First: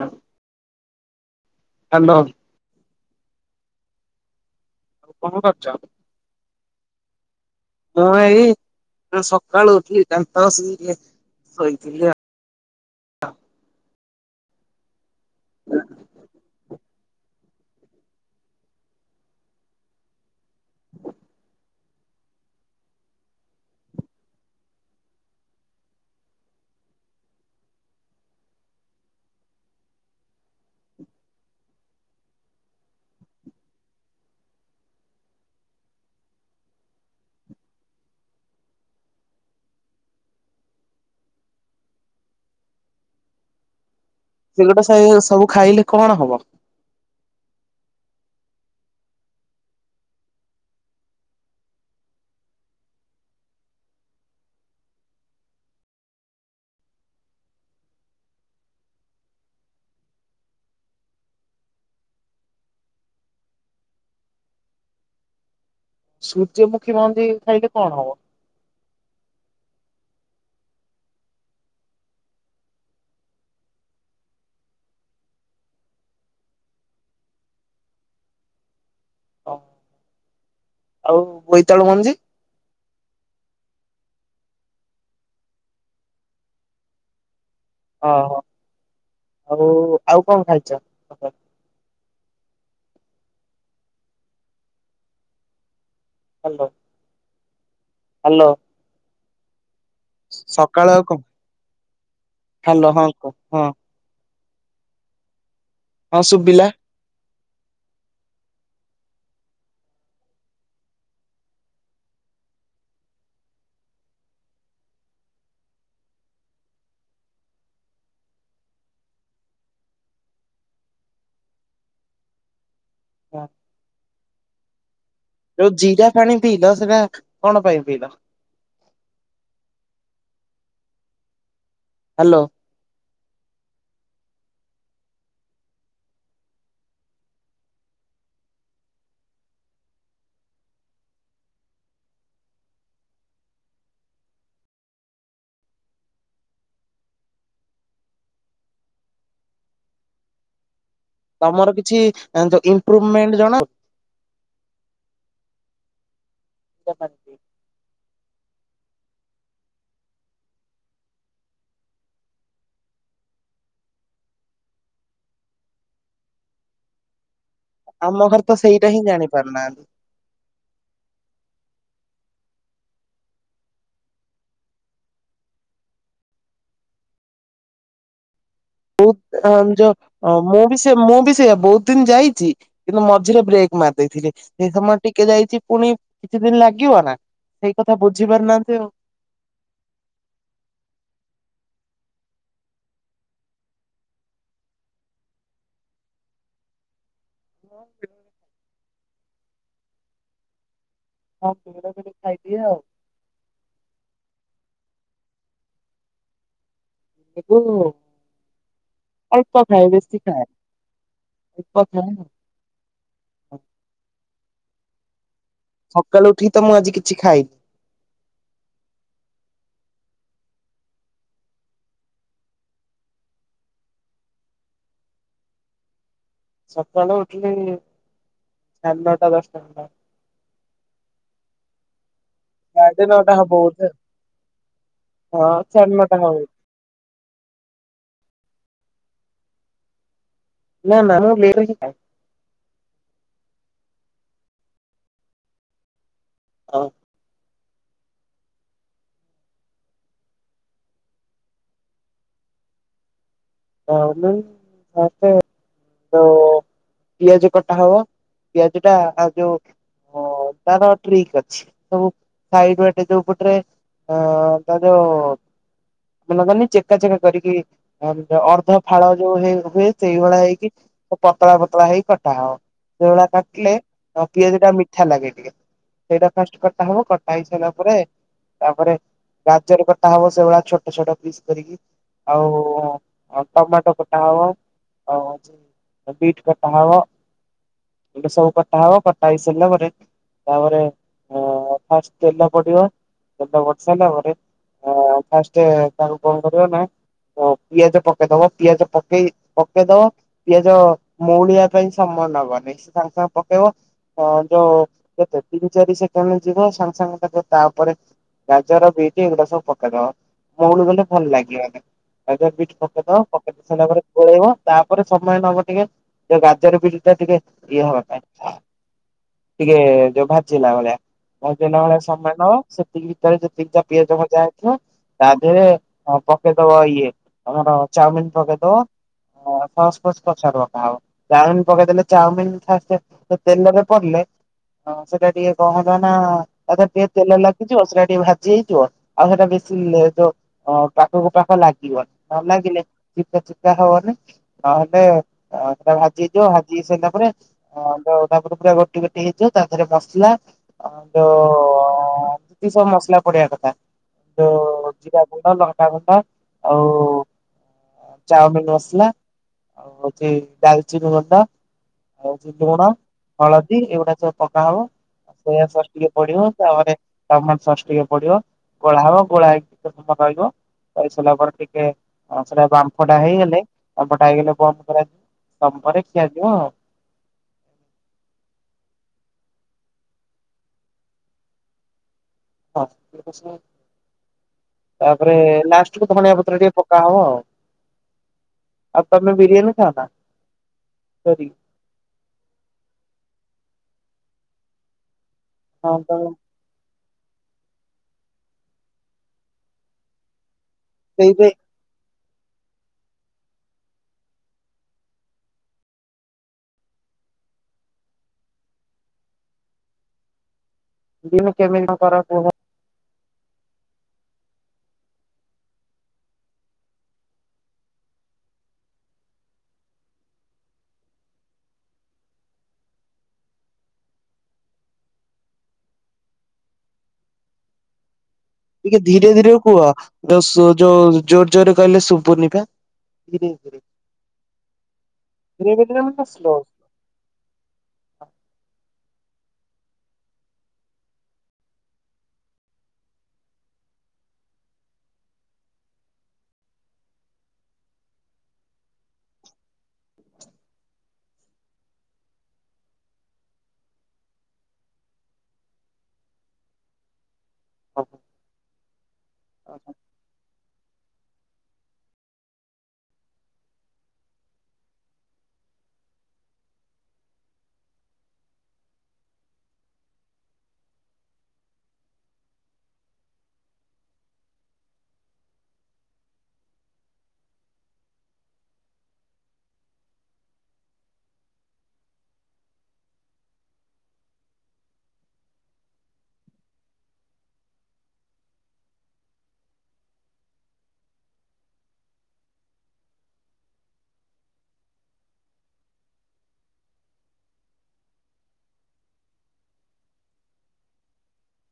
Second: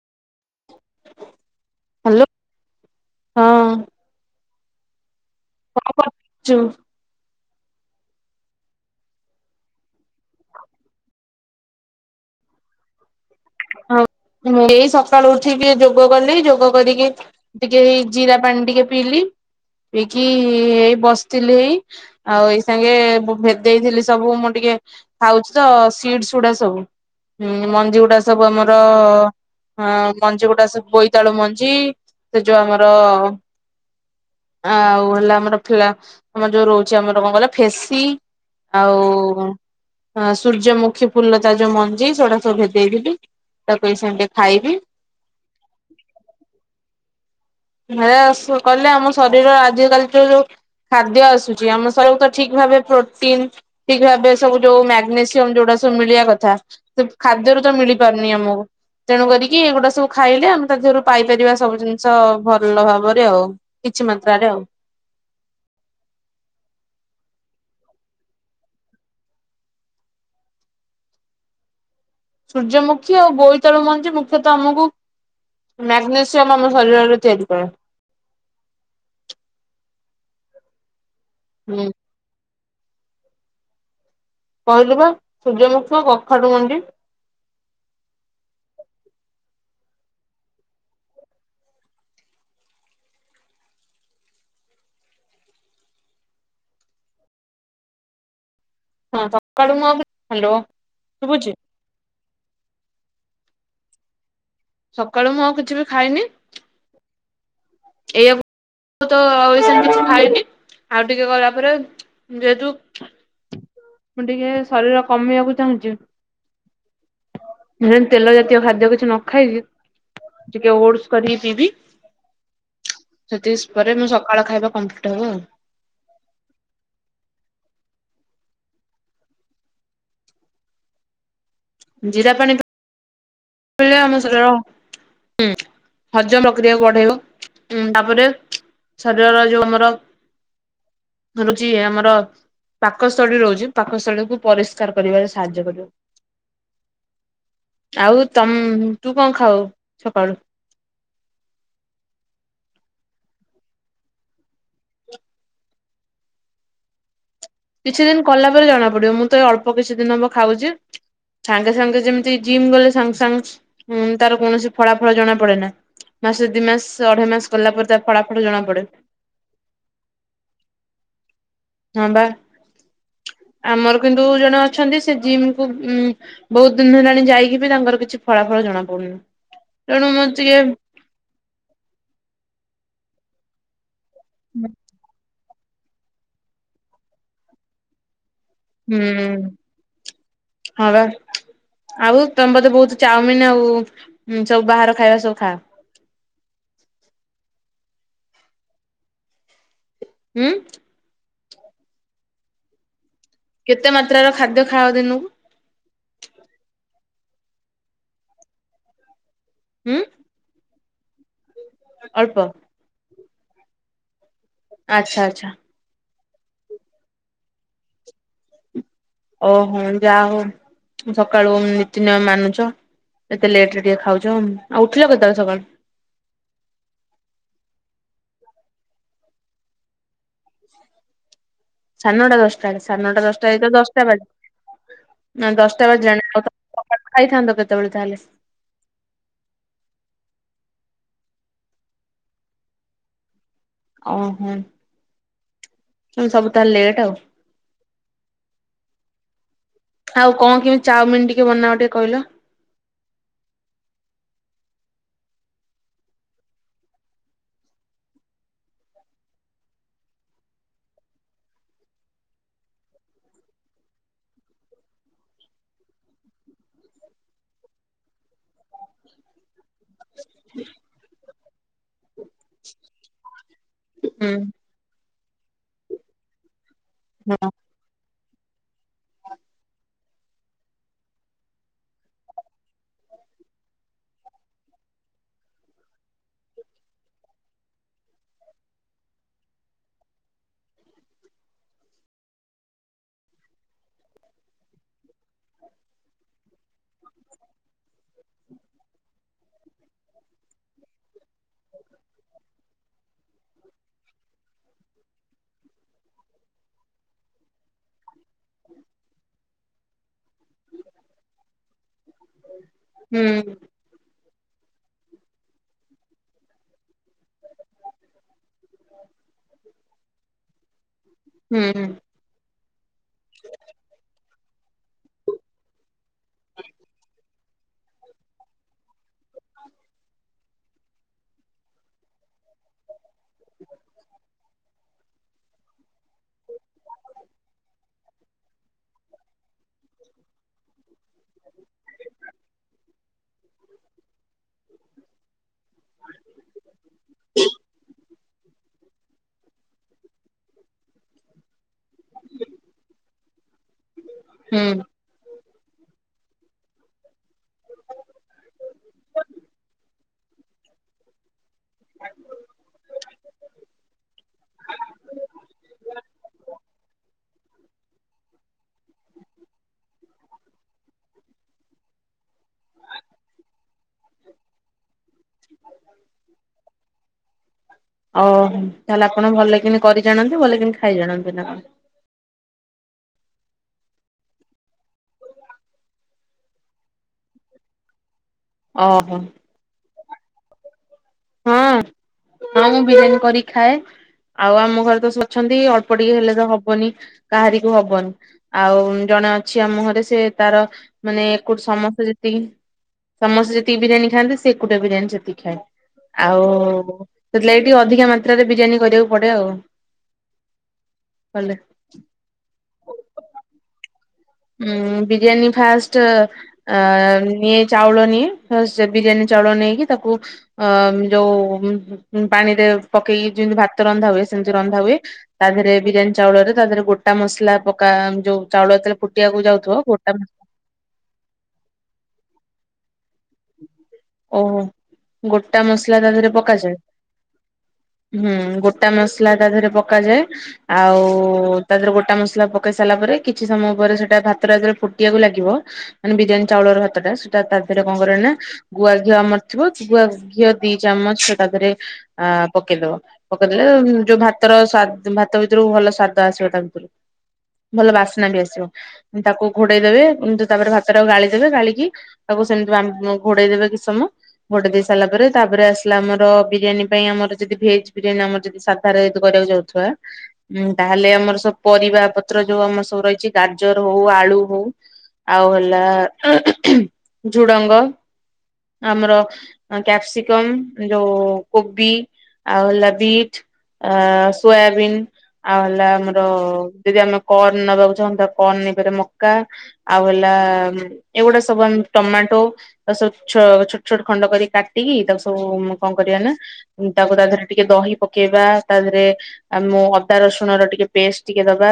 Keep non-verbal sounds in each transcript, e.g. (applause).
ହ ହ୍ୟାଲୋ ହଁ। କଣ କରୁଛ? ଚୁ ମୁଁ ଏଇ ଉଁ ସକାଳୁ ଉଠିକି ଦାନ୍ତ ଘଷିକି ଟିକେ ଶୋଇଥିଲି ଆ ହଉ ମୁଁ ବି ଏଇ ସକାଳୁ ଉଠିକି ଯୋଗ କଲି। ଯୋଗ କରିକି ଟିକେ ଏଇ ଜିରା ପାଣି ଟିକେ ପିଇଲିି। ପିଇକି ଏଇ ବସିଥିଲି ଏଇ। ଆଉ ଏଇ ସାଙ୍ଗେ ମୁଁ ଭେଦେଇଥିଲି ସବୁ ମୁଁ ଟିକେ ଖାଉଛି ତ ସିଡସ୍ ଗୁଡା ସବୁ। ହୁଁ ମଞ୍ଜିଗୁଡା ସବୁ ଆମର ହଁ ମଞ୍ଜିଗୁଡା ବୋଇତାଳୁ ମଞ୍ଜି। ସେ ଯୋଉ ଆମର ଆଉ ହେଲା ଆମର ଫ୍ଲା ଆମର ଯୋଉ ରହୁଛି ଆମର କଣ କହିଲ ଫେସି ଆଉ ଅଁ ସୂର୍ଯ୍ୟମୁଖୀ ଫୁଲ ତାର ଯୋଉ ମଞ୍ଜି ସେଗୁଡା ସବୁ ଭେଦେଇଥିଲି। ତାକୁ ଏଇ ସାଙ୍ଗେ ସେଗୁଡା (unintelligible) ସବୁ ଖାଇଲେ କଣ ହବ? ହେ (unintelligible) କହିଲେ ଆମ ଶରୀର ଆଜିକାଲି ଯୋଉ ଯୋଉ ଖାଦ୍ୟ ଆସୁଛି ଆମ ଶରୀରକୁ ତ ଠିକ୍ ଭାବେ ପ୍ରୋଟିନ୍ ଠିକ୍ ଭାବେ ସବୁ ଯୋଉ ମାଗ୍ନେସିୟମ ଯୋଉଟା ସବୁ ମିଳିବା କଥା ସେ ଖାଦ୍ୟରୁ ତ ମିଳିପାରୁନି ଆମୁକୁ। ତେଣୁ କରିକି ଏଗୁଡା ସବୁ ଖାଇଲେ ଆମେ ତା ଦେହରୁ ପାଇପାରିବା ସବୁ ଜିନିଷ ଭଲ ଭାବରେ ଆଉ କିଛି ମାତ୍ରାରେ ଆଉ ସୂର୍ଯ୍ୟମୁଖୀ ମଞ୍ଜି ଖାଇଲେ କଣ ହବ? ସୂର୍ଯ୍ୟମୁଖୀ ଆଉ ବୋଇତାଳୁ ମଞ୍ଜି ମୁଖ୍ୟତଃ ଆମକୁ ମ୍ୟାଗ୍ନେସିୟମ ଆମ ଶରୀରରେ ତିଆରି କରେ। ହ ଆଉ ହୁଁ ବୋଇତାଳୁ ମଞ୍ଜି କହିଲୁ ବା ସୂର୍ଯ୍ୟମୁଖ କଖାଡୁ ମଣ୍ଡି ଓହୋ ଆଉ ଆଉ କଣ ଖାଇଛ ହ୍ୟାଲୋ ହ୍ୟାଲୋ ହଁ ତକାଡ଼ୁ ମୁ ସକାଳ ଆଉ କଣ ହ୍ୟାଲୋ ହଁ କ ହଁ ସକାଳୁ ମୁଁ ଆଉ କିଛି ବ- ହଁ ଶୁଭିଲା ଏଇଆ ତ ଆଉ ଏ ସବୁ କିଛି ଖାଇଲି ଆଉ ଟିକେ ଗଲା ପରେ ଯେହେତୁ ମୁଁ ଟିକେ ଶରୀର କମେଇବାକୁ ଚାହୁଁଛି ତେଲ ଜାତୀୟ ଖାଦ୍ୟ କିଛି ନ ଖାଇବି ଟିକେ ଓଡସ କରିକି ପିଇବି ସେତିଶ ପରେ ମୁଁ ସକାଳ ଖାଇବା କମ୍ପ୍ଲିଟ ହବ ଆଉ। ଯୋଉ ଜିରା ପାଣି ପିଇଲ ସେଇଟା କଣ ପାଇଁ ପିଇଲ ଜିରା ହ୍ୟାଲୋ ପାଣି ପ ଆମ ଶରୀରର ହଁ ହଜମ ପ୍ରକ୍ରିୟା ବଢେଇବ ଉଁ ତାପରେ ଶରୀରର ଯୋଉ ଆମର ରୁଚି ଆମର ପାକସ୍ଥଳୀ ରହୁଛି ପାକସ୍ଥଳୀକୁୁ ପରିଷ୍କାର କରିବାରେ ସାହାଯ୍ୟ କରିବ ଆଉ ତମ ତୁ କଣ ଖାଉ ସକାଳୁ? ତମର କିଛି ଇମ୍ପରୁଭମେଣ୍ଟ ଜଣା (unintelligible) କିଛି ଦିନ କଲା ପରେ ଜଣା ପଡିବ ମୁଁ ତ ଏଇ ଅଳ୍ପ କିଛି ଦିନ ହବ ଖାଉଛି। ସାଙ୍ଗେ ସାଙ୍ଗେ ଯେମିତି ଜିମ୍ ଗଲେ ସାଙ୍ଗେ ସାଙ୍ଗେ ତାର କୌଣସି ଫଳାଫଳ ଜଣା ପଡେ ନା। ମାସରେ ଦି ମାସ ଅଢେଇ ମାସ ଗଲା ପରେ ତା ଆମ ଫଳା ଘରେ ଫଳ ତ ଜଣାପଡେ। ସେଇଟା ହିଁ ଜାଣି ପାରୁନାହାନ୍ତି। ହଁ ବା ଆମର କିନ୍ତୁ ଜଣେ ଅଛନ୍ତି ସେ ଜିମକୁ ଉ ବହୁତ ଦିନ ହେଲାଣି ଯାଇକି ବି ତାଙ୍କର କିଛି ଫଳାଫଳ ଜଣା ପଡୁନି ବହୁ ଯ ତେଣୁ ଟିକେ ମୁଁ ବି ସେ ମୁଁ ବି ସେଇଆ ବହୁତ ଦିନ ଯାଇଛି କିନ୍ତୁ ମଝିରେ ବ୍ରେକ୍ ମାରିଦେଇଥିଲି। ସେଇ ସମୟ ଟିକେ ଯାଇଛି ପୁଣି କିଛି ଦିନ ଲାଗିବ ନା ସେଇ କଥା ବୁଝି ପାରିନାହାନ୍ତି। ହୁଁ ହଁ ବା। ଆଉ ତମେ ବତେ ବହୁତ ଚାଉମିନ ଆଉ ସବୁ ବାହାର ଖାଇବା ସବୁ ଖାଅ। ମୋ ହୁଁ। ହଁ ପୁଡା ଫ ଖାଇଦିଏ ଆଉ। କେତେ ମାତ୍ରାର ଖାଦ୍ୟ ଖାଅ ଦିନକୁ। ଅଳ୍ପ ଖାଇ ହୁଁ ବେଶୀ ଖଏନି। ଏକଥା ଅଳ୍ପ ଆଚ୍ଛା ଆଚ୍ଛା। ସକାଳୁ ଉଠିକି ତ ମୁଁ ଆଜି କିଛି ଖାଇନି। ଓହୋ ଯାହା ହଉ ସକାଳୁ ନୀତିନିୟମ ମାନୁଛ। ଏତେ ଲେଟ ରେ ଟିକେ ଖାଉଛ ଆଉ ଉଠିଲା କେତେବେଳେ ସକାଳୁ। ସକାଳେ ଉଠିଲି ସାଢେ ନଅଟା ଦଶଟା ଖଟା। ସାନଟା ଦଶଟା ବେ ସାଢେ ସାନଟା ନଅଟା ହବ ଦଶଟା ଯ ବୋଧେ ଦଶଟା ବାଜ ହଁ ନା ଦଶଟା ସାଢେ ନଅଟା ବାଜିଲାଣି ହବ ଆଉ (unintelligible) ଖାଇଥାନ୍ତ କେତେବେଳେ ତାହେଲେ? ନା ନା ମୁଁ (unintelligible) ଓହୋ ସବୁ ତାହାଲେ ହଁ ଲେଟ ଆଉ। ଆଉ କଣ କିମିତି ଚାଉମିନ ଟିକେ ବନାଅ ଟିକେ କହିଲ। (unintelligible) ତ ପିଆଜ କଟା ହବ ପିଆଜ ଟା ଆଉ ଯୋଉ ହଁ ତାର ଟ୍ରିକ୍ ଅଛି। ସବୁ ସାଇଡଟେ ଯୋଉ ପଟରେ ଅ ତା ଯୋଉ ମାନ ଚେକା ଚେକା କରିକି ଅର୍ଦ୍ଧ ଫାଳ ଯୋଉ ହେଇ ହୁଏ ସେଇଭଳିଆ ହେଇକି ପତଳା ପତଳା ହେଇ କଟା ହବ ସେଭଳିଆ କାଟିଲେ ଆଉ ହୁଁ ପିଆଜ ଟା ମିଠା ଲାଗେ ଟିକେ ସେଇଟା ଫାଷ୍ଟ କଟା ହବ କଟା ହେଇ ସାରିଲା ତା ତାପରେ ଗାଜର କଟା ହବ ସେଭଳିଆ ଛୋଟ ଛୋଟ ପିସ୍ କରିକି। ଆଉ ଟମାଟୋ କୋଟା ହବ ଆଉ ବିଟ କଟା ହବ ଏଟ ସବୁ କଟା ହବ କଟା ହେଇ ସାରିଲା ପରେ ତାପରେ ଫାଷ୍ଟ ତେଲ ପଡିବ ତେଲ ପଡି ସାରିଲା ପରେ ହ ଫାଷ୍ଟ ତାଙ୍କୁ କଣ କରିବ ନା ଓ ପିଆଜ ପକେଇଦବ ପିଆଜ ପକେଇ ପକେଇଦବ। ପିଆଜ ମଉଳିଆ ପାଇଁ ସମମାନ ହବ ନାଇଁ ସେ ସାଙ୍ଗ ସାଙ୍ଗେ ପକେଇବ। ହ ଯୋଉ କେତେ ତିନି ଚାରି ସେକେଣ୍ଡ ଯିବେ ସାଙ୍ଗେ ସାଙ୍ଗେ ତା ତାପରେ ଗାଜର ବିଟ ଏଇଗୁଡା ସବୁ ପକେଇଦବ ମଉଳ ଗଲେ ଭଲ ଲାଗିବ ଗା ବି ହୁଁ ପକେଟିଲା ପରେ ପଳେଇବ ତାପରେ ସମୟ ନବ ଟିକେ ଯଉ ଗାଜର ବିରି ଟା ଟିକେ ଇଏ ହବା ପାଇଁ। ଟିକେ ଯୋଉ ଭାଜିଲା ଭଳିଆ ମ ଦିନ ହୁଁ ଭଳିଆ ସମୟ ଦବ। ସେତିକି ଭିତରେ ଯେତିକି ପିଆଜ ଭଜା ହେଇଥିବ। ତା ଦେହରେ ପକେଇଦବ ଇଏ ଆମର ଚାଉମିିନ ପକେଇଦବ। ସସ୍ ଫସ୍ ପଛରେ ପକା ହବ ଚାଉମିିନ ପକେଇଦଲେ ଚାଉମିନ ଫାଷ୍ଟ ତେଲରେ ପଡିଲେ ହଁ ସେଟା ଟିକେ କଣହେଲା ନା ତା ଦେହରେ ଟିକେ ତେଲ ଲାଗିଯିବ ସେଇଟା ଟିକେ ଭାଜି ହେଇଯିବ। ଆଉ ସେଟା ବେଶୀଲେ ଯଉ ପାଖକୁ ପାଖ ଲାଗିବନି ନ ଲାଗିଲେ ଚିପକା ଚିପକା ହବନି ନହେଲେ ଭାଜି ହେଇଯିବ ଭାଜି ହେଇ ସାରିଲା ପରେ ହଁ ତାପରେ ପୁରା ଗୋଟି ଗୋଟି ହେଇଯିବ ତା ଦେହରେ ମସଲା ଆ ଯୋ ଯେତିକି ସବୁ ମସଲା ପଡିବା କଥା ହୁଁ। ଯୋଉ ଜିରା ଗୁଣ୍ଡ ଲଙ୍କାଗୁଣ୍ଡ ଆଉ ଚାଉମିନ ମସଲା। ଆଉ ହେଉଛି ଡାଲଚିନିଗଣ୍ଡା। ଆଉ ହେଉଛି ଲୁଣ ହଳଦୀ ଏଇଗୁଡା ସବୁ ପକା ହବ। ସୋୟା ସସ୍ ଟିକେ ପଡିବ ତାପରେ ଟମାଟ ସସ୍ ଟିକେ ପଡିବ। ଗୋଳା ହବ ଗୋଳା ହେଇକି କେତେ ସମୟ ରହିବ। ପାଇସାରିଲା ପରେ ଟିକେ ସେଟା ବାମ୍ଫଟା ହେଇଗଲେ (unintelligible) ହେଇଗଲେ ବନ୍ଦ କରାଯିବ ତପରେ ଖିଆ ଯିବ ଆଉ। ଆଉ ତାହେଲେ ଆପଣ ଭଲ କିିନି କରିଜାଣନ୍ତି ଭଲ କିନି ଖାଇ ଜାଣନ୍ତି ନା କଣ? ହଁ। ତାପରେ ଲାଷ୍ଟ କୁ ଧନିଆପତ୍ର ଟିକେ ପକା ହବ ଆଉ। ଆଉ ଓହୋ। ତମେ ବିରିୟାନୀ ଖାଅ ନା? କରି ହଁ ହଁ ମୁଁ ବିରିୟାନୀ କରିକି ଖାଏ ଆଉ ଆମ ଘରେ ତ ସବୁ ଅଛନ୍ତି ହଁ ଅଳ୍ପ ଟିକେ ତମେ ହେଲେ ତ ହବନି। କାହାରିକୁ ହବନି ଆଉ ଜଣେ ଅଛି ଆମ ଘରେ ସେ ତାର ମାନେ ସେଇବେ ଏକୁ ସମସ୍ତେ ଯେ ତିକି ସମସ୍ତେ ଯେତିକି ବିରିୟାନୀ ଖାଆନ୍ତି ସେ ଏକୁଟିଆ ବିରିୟାନୀ ସେତିକି ଖାଏ। ଆଉ ସେଥିଲାଗି ଟିକେ ଅଧିକା ମାତ୍ରାରେ ବିରିୟାନୀ କରିବାକୁ ପଡେ ଆଉ। ମୁଁ କଲେ କହିଲି କେମିତି କଣ କର? କୁହ? ଉଁ ବିରିୟାନୀ ଫାଷ୍ଟ ଅ ନିଏ ଚାଉଳ ନିଏ ବିରିୟାନୀ ଚାଉଳ ନେଇକି ତାକୁ ଅ ଯୋଉ ପାଣିରେ ପକେଇକି ଯେମିତି ଭାତ ରନ୍ଧା ହୁଏ ସେମିତି ରନ୍ଧା ହୁଏ। ତା ଦେହରେ ବିରିୟାନୀ ଚାଉଳରେ ତା ଦେହରେ ଗୋଟା ମସଲା ପକା ଯୋଉ ଚାଉଳ ଟିକେ ଯେତେବଳେ ଫୁଟି ଧୀରେ ଧୀରେ କୁହ ଯ ଯୋଉ ଜୋର ଜୋରରେ କହିଲେ ଶୁଭୁନି ବା। ଧୀରେ ଧୀରେ ଓହୋ ଗୋଟା ଧୀରେ ମସଲା ଧୀରେ ତା ମାନେ ଦେହରେ ସ୍ଲୋ। ପକାଯାଏ। ହୁଁ ଗୋଟା ମସଲା ତା ଦେହରେ ପକାଯାଏ। ଆଉ ତା ଦେହରେ ଗୋଟା ମସଲା ପକେଇ ସାରିଲା ପରେ କିଛି ସମୟ ପରେ ସେଟା ଭାତଟା ଯେତେବେଳ ଫୁଟିବାକୁ ଲାଗିବ ମାନେ ବିରିୟାନୀ ଚାଉଳର ଭାତ ଟା ସେଟା ତା ଦେହରେ କଣ କରେନା ଗୁଆ ଘିଅ ଆମର ଥିବ ଗୁଆ ଘିଅ ଦି ଚାମଚ ସେ ତା ଦେହରେ ଅ ପକେଇ ଦେବ। ପକେଇଦେଲେ ଯୋଉ ଭାତର ସ୍ୱା ଭାତ ଭିତରୁ ଭଲ ସ୍ଵାଦ ଆସିବ ତା ଭିତରୁ। ଭଲ ହଁ, ବାସ୍ନା ବି ଆସିବ। ତାକୁ ଘୋଡେଇ ହଁ। ଦେବେ ତାପରେ ଭାତଟାକୁ ଗାଳିଦେବେ ଗାଳିକି ତାକୁ ସେମ ଯୋଉ ଆମ ଘୋଡେଇଦବେ କିଛି ସମୟ। ଘୋଡେଇ ଦେଇସାରିଲା ପରେ ତାପରେ ଆସିଲା ଆମର ବିରିୟାନୀ ପାଇଁ ଆମର ଯଦି ଭେଜ ବିରିୟାନୀ ଆମର ଯଦି ସାଧାରେ ଯଦି କରିବାକୁ ଯାଉ ଥୁବା ହଁ ତାହେଲେ ଆମର ସବୁ ପରିବା ପତ୍ର ଯୋଉ ଆମର ସବୁ ରହିଛି ଗାଜର ହଉ ଆଳୁ ହଉ। ଆଉ ହେଲା ଝୁଡଙ୍ଗ ଆମର କ୍ୟାପ୍ସିକମ୍ ଯୋଉ କୋବି ଆଉ ହେଲା ବିଟ୍। ଆ ସୋୟାବିନ୍। ଆଉ ହେଲା ଆମର ଯଦି ଆମେ କର୍ଣ୍ଣ ନବାକୁ ଚାହୁଁଥିବା କର୍ଣ୍ଣ ନେଇପାରିବା ମକା। ଆଉ ହେଲା ଏଇଗୁଡ଼ା ସବୁ ଆମେ ଟମାଟୋ ତାକୁ ସବୁ ଛୋଟ ଛୋଟ ଖଣ୍ଡ କରିକି କାଟିକି ତାକୁ ସବୁ କଣ କରିବା ନା ତାକୁ ତା ଦେହରେ ଟିକେ ଦହି ପକେଇବା ତା ଦେହରେ ଆ ମୁଁ ଅଦା ରସୁଣ ର ଟିକେ ପେଷ୍ଟ ଟିକେ ଦବା।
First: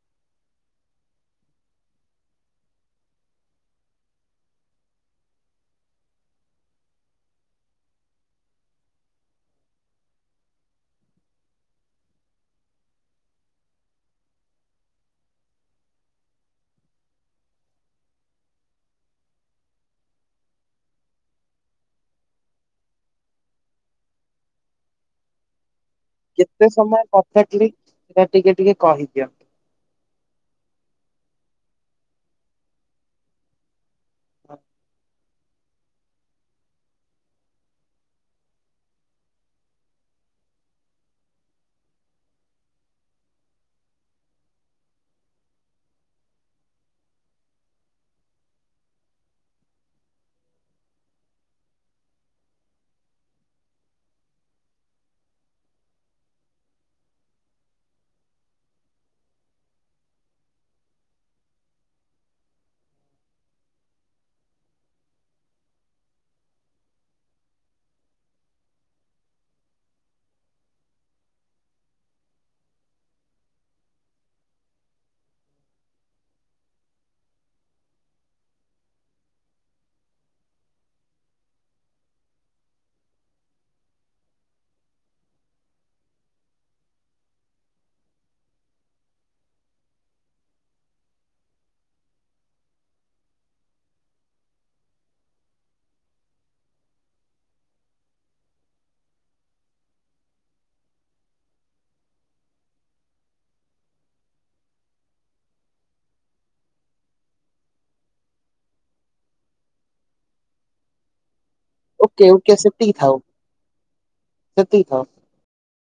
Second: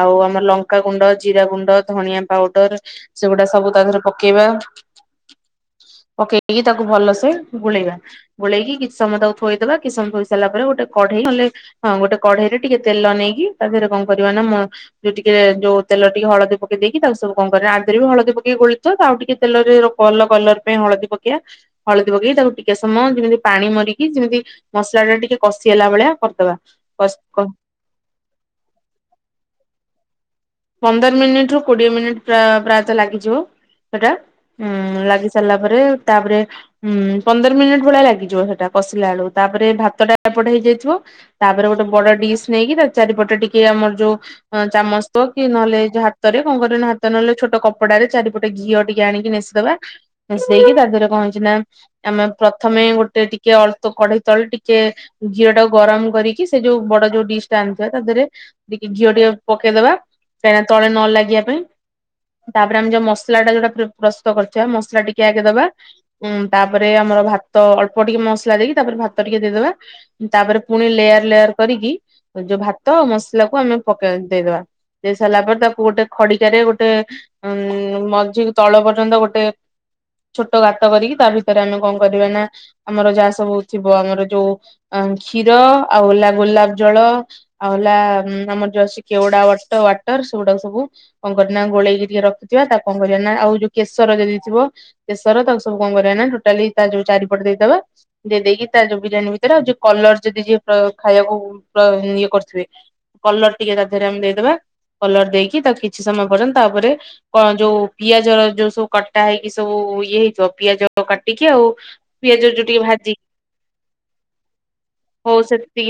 ଆଉ ଆମର ଲଙ୍କାଗୁଣ୍ଡ ଜିରା ଗୁଣ୍ଡ ଧଣିଆ ପାଉଡର ସେଗୁଡା ସବୁ ତା ଦେହରେ ପକ ପକେଇବା ପକେଇକି ତାକୁ ଭଲସେ ଗୋଳେଇବା। ଗୋଳେଇ କି କିଛି ସମୟ ତାକୁ ଥୋଇଦବା କିଛି ସମୟ ଥୋଇଁ ସାରିଲା ପରେ ଗୋଟେ କଢେଇ ନ ହେଲେ ହଁ ଗୋଟେ କଢେଇ ରେ ଟିକେ ତେଲ ନେଇକି ତା ଦେହରେ କଣ କରିବା ନା ମ ଯୋଉ ଟିକେ ଯୋଉ ତେଲ ଟିକେ ହଳଦୀ ପକେଇ ଦେଇକି ତାକୁ ସବୁ କଣ କରିବ ଆଧରେ ବି ହଳଦୀ ପକେଇ ଗୋଳେଇ ବ ଆଉ ଟିକେ ତେଲ ରେ ଭଲ କଲର ପାଇଁ ହଳଦୀ ପକେଇବା। ହଳଦୀ ପକେଇକି ତାକୁ ଟିକେ ସମୟ ଯେମିତି ପାଣି ମରିକି ଯେମିତି ମସଲା ଟା ଟିକେ କଷି ହେଲା ଭଳିଆ କରିଦବା କେତେ ସମୟ କଷି କମ୍ପେଟିଲି ଟିକେ ଟିକେ କହିଦିଅ? ପନ୍ଦର ମିନିଟ ରୁ କୋଡିଏ ମିନିଟ ପ୍ରାୟ ପ୍ରାୟତଃ ଲାଗିଯିବ ସେଟା ଉଁ ଲାଗି ସରିଲା ପରେ ତା ପରେ ହୁଁ ପନ୍ଦର ମିନିଟ ଭଳିଆ ଲାଗିଯିବ ସେଟା କଷିଲା ବେଳକୁ ତାପରେ ଭାତ ଟା ଏପଟେ ହେଇଯାଇଥିବ। ତା ପରେ ଗୋଟେ ବଡ ଡିସ୍ ନେଇକି ତା ଚାରିପଟେ ଟିକେ ଆମର ଯୋଉ ଚାମଚ କି ନହଲେ ଏ ହାତରେ କଣ କରିବ ନା ହାତରେ ନ ହେଲେ ଛୋଟ କପଡାରେ ଚାରିପଟେ ଘିଅ ଟିକେ ଆଣିକି ନେସିଦେବା। ମିଶେଇକି ତା ଦେହରେ କଣ ହେଇଛି ନା ଆମେ ପ୍ରଥମେ ଗୋଟେ ଟିକେ ଅଳ୍ପ କଢେଇ ତଳେ ଟିକେ ଘିଅ ଟାକୁ ଗରମ କରିକି ସେ ଯୋଉ ବଡ ଯୋଉ ଡିସ୍ ଟା ଆଣିଥିବା ତା ଦେହରେ ଟିକେ ଘିଅ ଟିକେ ପକେଇଦବା କାହିଁକିନା ତଳେ ନ ଲାଗିବା ପାଇଁ। ତାପରେ ଆମେ ଯୋଉ ମସଲା ଟା ଯୋଉଟା ପ୍ରସ୍ତୁତ କରିଥିବା ମସଲା ଟିକେ ଆଗେ ଦବା। ହଁ ତାପରେ ଆମର ଭାତ ଅଳ୍ପ ଟିକେ ମସଲା ଦେଇକି ତାପରେ ଭାତ ଟିକେ ଦେଇଦବା। ତାପରେ ପୁଣି ଲେୟାର ଲେୟାର କରିକି ଯୋଉ ଭାତ ମସଲାକୁ ଆମେ ପକେଇ ଦେଇ ଦବା। ଦେଇ ସାରିଲା ପରେ ତାକୁ ଗୋଟେ ଖଡିକା ରେ ଗୋଟେ ଉଁ ମଝିକୁ ତଳ ପର୍ଯ୍ୟନ୍ତ ଗୋଟେ ଛୋଟ ଗାତ କରିକି ତା ଭିତରେ ଆମେ କଣ କରିବା ନା ଆମର ଯାହା ସବୁ ଥିବ ଆମର ଯୋଉ ଆ କ୍ଷୀର ଆଉ ହେଲା ଗୋଲାପ ଜଳ। ଆଉ ହେଲା ଆମର ଯୋଉ ସିକେଉଡା ୱାଟର ସେଗୁଡାକ ସବୁ। କଣ କରି ନା ଗୋଳେଇକି ଟିକେ ରଖିଥଥିବା ତାକୁ କଣ କରିବା ନା ଆଉ ଯୋଉ କେଶର ଯଦି ଥିବ। କେଶର ତାକୁ ସବୁ କଣ କରିବା ନା ଟୋଟାଲି ତା ଯୋଉ ଚାରିପଟେ ଦେଇଦବା। ଦେଇ ଦେଇେଇକି ତା ଯୋଉ ବିରିୟାନୀ ଭିତରେ ଆଉ ଯଉ କଲର ଯଦି ଯିଏ ପ୍ର ଖାଇବାକୁ ପ୍ର ଇଏ କରୁଥିବେ। କଲର ଟିକେ ତା ଦେହରେ ଆମେ ଦେଇଦବାକଲର ଦେଇକି ତାକୁ କିଛି ସମୟ ପର୍ଯ୍ୟନ୍ତ ତାପରେ କଣ ଯୋଉ ପିଆଜର ଯୋଉ ସବୁ କଟା ହେଇକି ସବୁ ଇଏ ହେଇଥିବ ପିଆଜ କାଟିକି ଆଉ। ଓକେ ପିଆଜ ଓକେ ଯଉ ଟିକେ ସେତିକି ଥାଉ ଭାଜିକି ସେତିକି ଥାଉ। ହଉ ସେତିକି।